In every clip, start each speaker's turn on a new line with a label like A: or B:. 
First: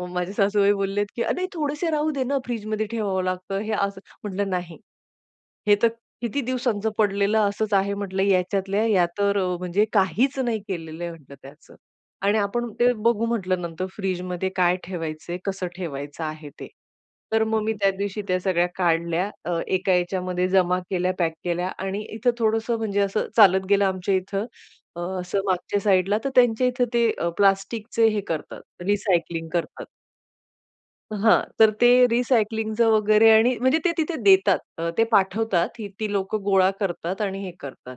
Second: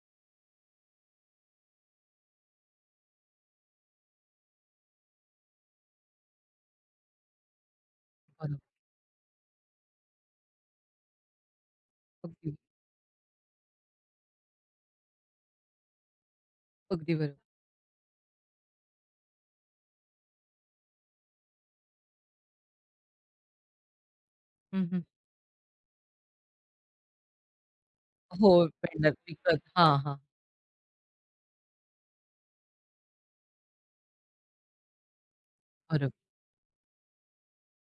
A: मग माझे सासूबाई बोललेत, की "अरे, थोडेसे राहू दे ना, फ्रिजमध्ये ठेवावं लागतं, हे असं." म्हटलं, "नाही, हे तर किती दिवसांच पडलेलं असंच आहे," म्हटलं.
B: अरे!
A: "याच्यातल्या या तर अ, म्हणजे काहीच नाही केलेलं आहे," म्हटलं, "त्याचं." आणि
B: अगदी.
A: "आपण ते बघू," म्हटलं, "नंतर फ्रिजमध्ये काय ठेवायचंय, कसं ठेवायचं आहे ते."
B: अगदी बरोबर.
A: तर मग मी त्या दिवशी त्या सगळ्या काढल्या अ, एका याच्यामध्ये जमा केल्या, पॅक केल्या आणि इथे थोडंसं म्हणजे असं चालत गेलं आमच्या इथं
B: हं,
A: अ,
B: हं.
A: असं मागच्या साइडला तर त्यांच्या इथे ते प्लास्टिकचे हे
B: हो.
A: करतात
B: उपाय नक्की
A: रिसायकलिंग
B: करतो.
A: करतात.
B: हां, हां.
A: हां. तर ते रिसायकलिंगचं वगैरे आणि म्हणजे ते तिथे देतात. अ, ते पाठवतात. ती ती
B: बरं.
A: लोकं गोळा करतात आणि हे करतात.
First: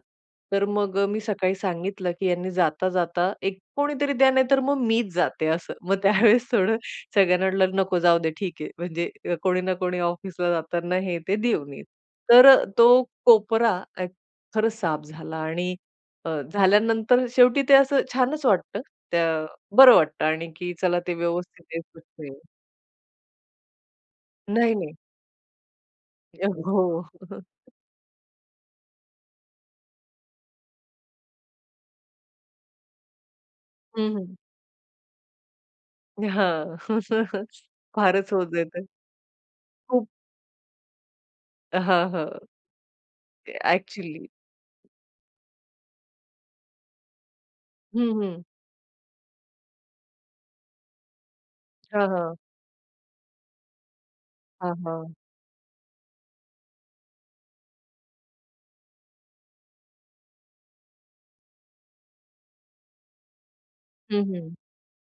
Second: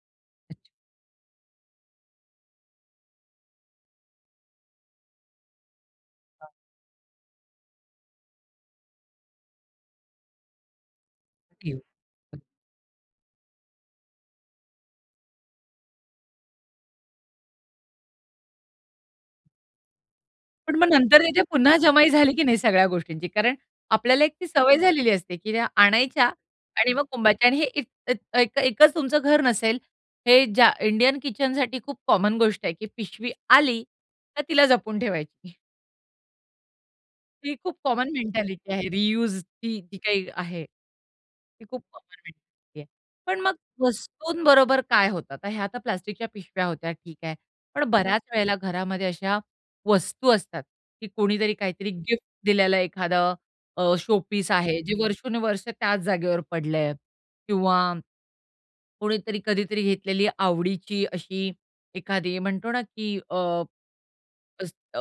A: तर
B: अच्छा.
A: मग अ, मी सकाळी सांगितलं की "यांनी जाता, जाता एक कोणीतरी द्या नाहीतर मग मीच जाते," असं. मग त्यावेळेस
B: हां.
A: थोडं सगळ्यांना म्हटलं, "नको जाऊदे ठीक आहे." म्हणजे कोणी ना कोणी ऑफिसला जाताना हे, ते देऊन
B: देऊ.
A: येईल.
B: हं.
A: तर अ, तो कोपरा अ, खरंच साफ झाला. आणि अ, झाल्यानंतर शेवटी ते असं छानच वाटतं. त्या बरं वाटतं आणि की
B: पण मग
A: चला ते
B: नंतर त्याच्या
A: व्यवस्थित
B: पुन्हा
A: आहे
B: जमाई झाली
A: तिथे.
B: की नाही सगळ्या गोष्टींची? कारण आपल्याला एक ती
A: नाही,
B: सवय
A: नाही.
B: झालेली असते, की त्या आणायच्या
A: अ,
B: आणि मग
A: हो.
B: कोंबायच्या आणि हे ए ए एक एकच तुमचं घर नसेल. हे ज्या इंडियन किचनसाठी खूप कॉमन गोष्ट आहे, की पिशवी आली
A: हं, हं.
B: तर तिला जपून ठेवायची.
A: हां.
B: ती खूप कॉमन
A: फारच होतं
B: मेंटॅलिटी
A: जातं.
B: आहे. रीयूज ती जी
A: खूप.
B: काही आहे. ती खूप
A: हां,
B: कॉमन
A: हां.
B: मेंटॅलिटी आहे. पण मग
A: ते ॲक्चुअली.
B: वस्तूंबरोबर काय होतं? तर ह्या तर प्लास्टिकच्या पिशव्या होत्या, ठीक आहे. पण बऱ्याच
A: हं, हं.
B: वेळेला घरामध्ये अशा वस्तू असतात, की कोणीतरी काहीतरी
A: हां,
B: गिफ्ट
A: हां.
B: दिलेलं एखादं अ, शोपीस
A: हां,
B: आहे, जे
A: हां.
B: वर्षोनवर्ष त्याच जागेवर पडलंय किंवा कोणीतरी कधीतरी घेतलेली आवडीची अशी एखादी म्हणतो ना, की अ,
A: हं, हं.
B: अस अ,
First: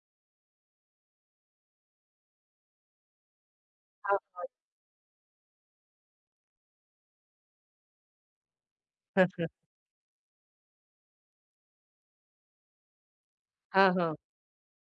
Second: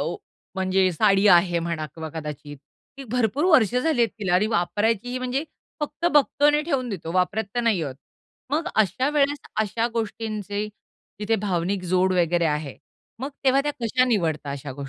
B: म्हणजे साडी आहे म्हणा किंवा कदाचित. ती भरपूर वर्ष झाली आहेत
A: हां,
B: तिला आणि
A: हां.
B: वापरायचीही म्हणजे फक्त बघतो आणि ठेवून देतो. वापरात तर नाही आहोत. मग अशा वेळेस अशा गोष्टींचे तिथे भावनिक जोड वगैरे आहे. मग तेव्हा त्या
A: हां,
B: कशा
A: हां.
B: निवडता अशा गोष्टी?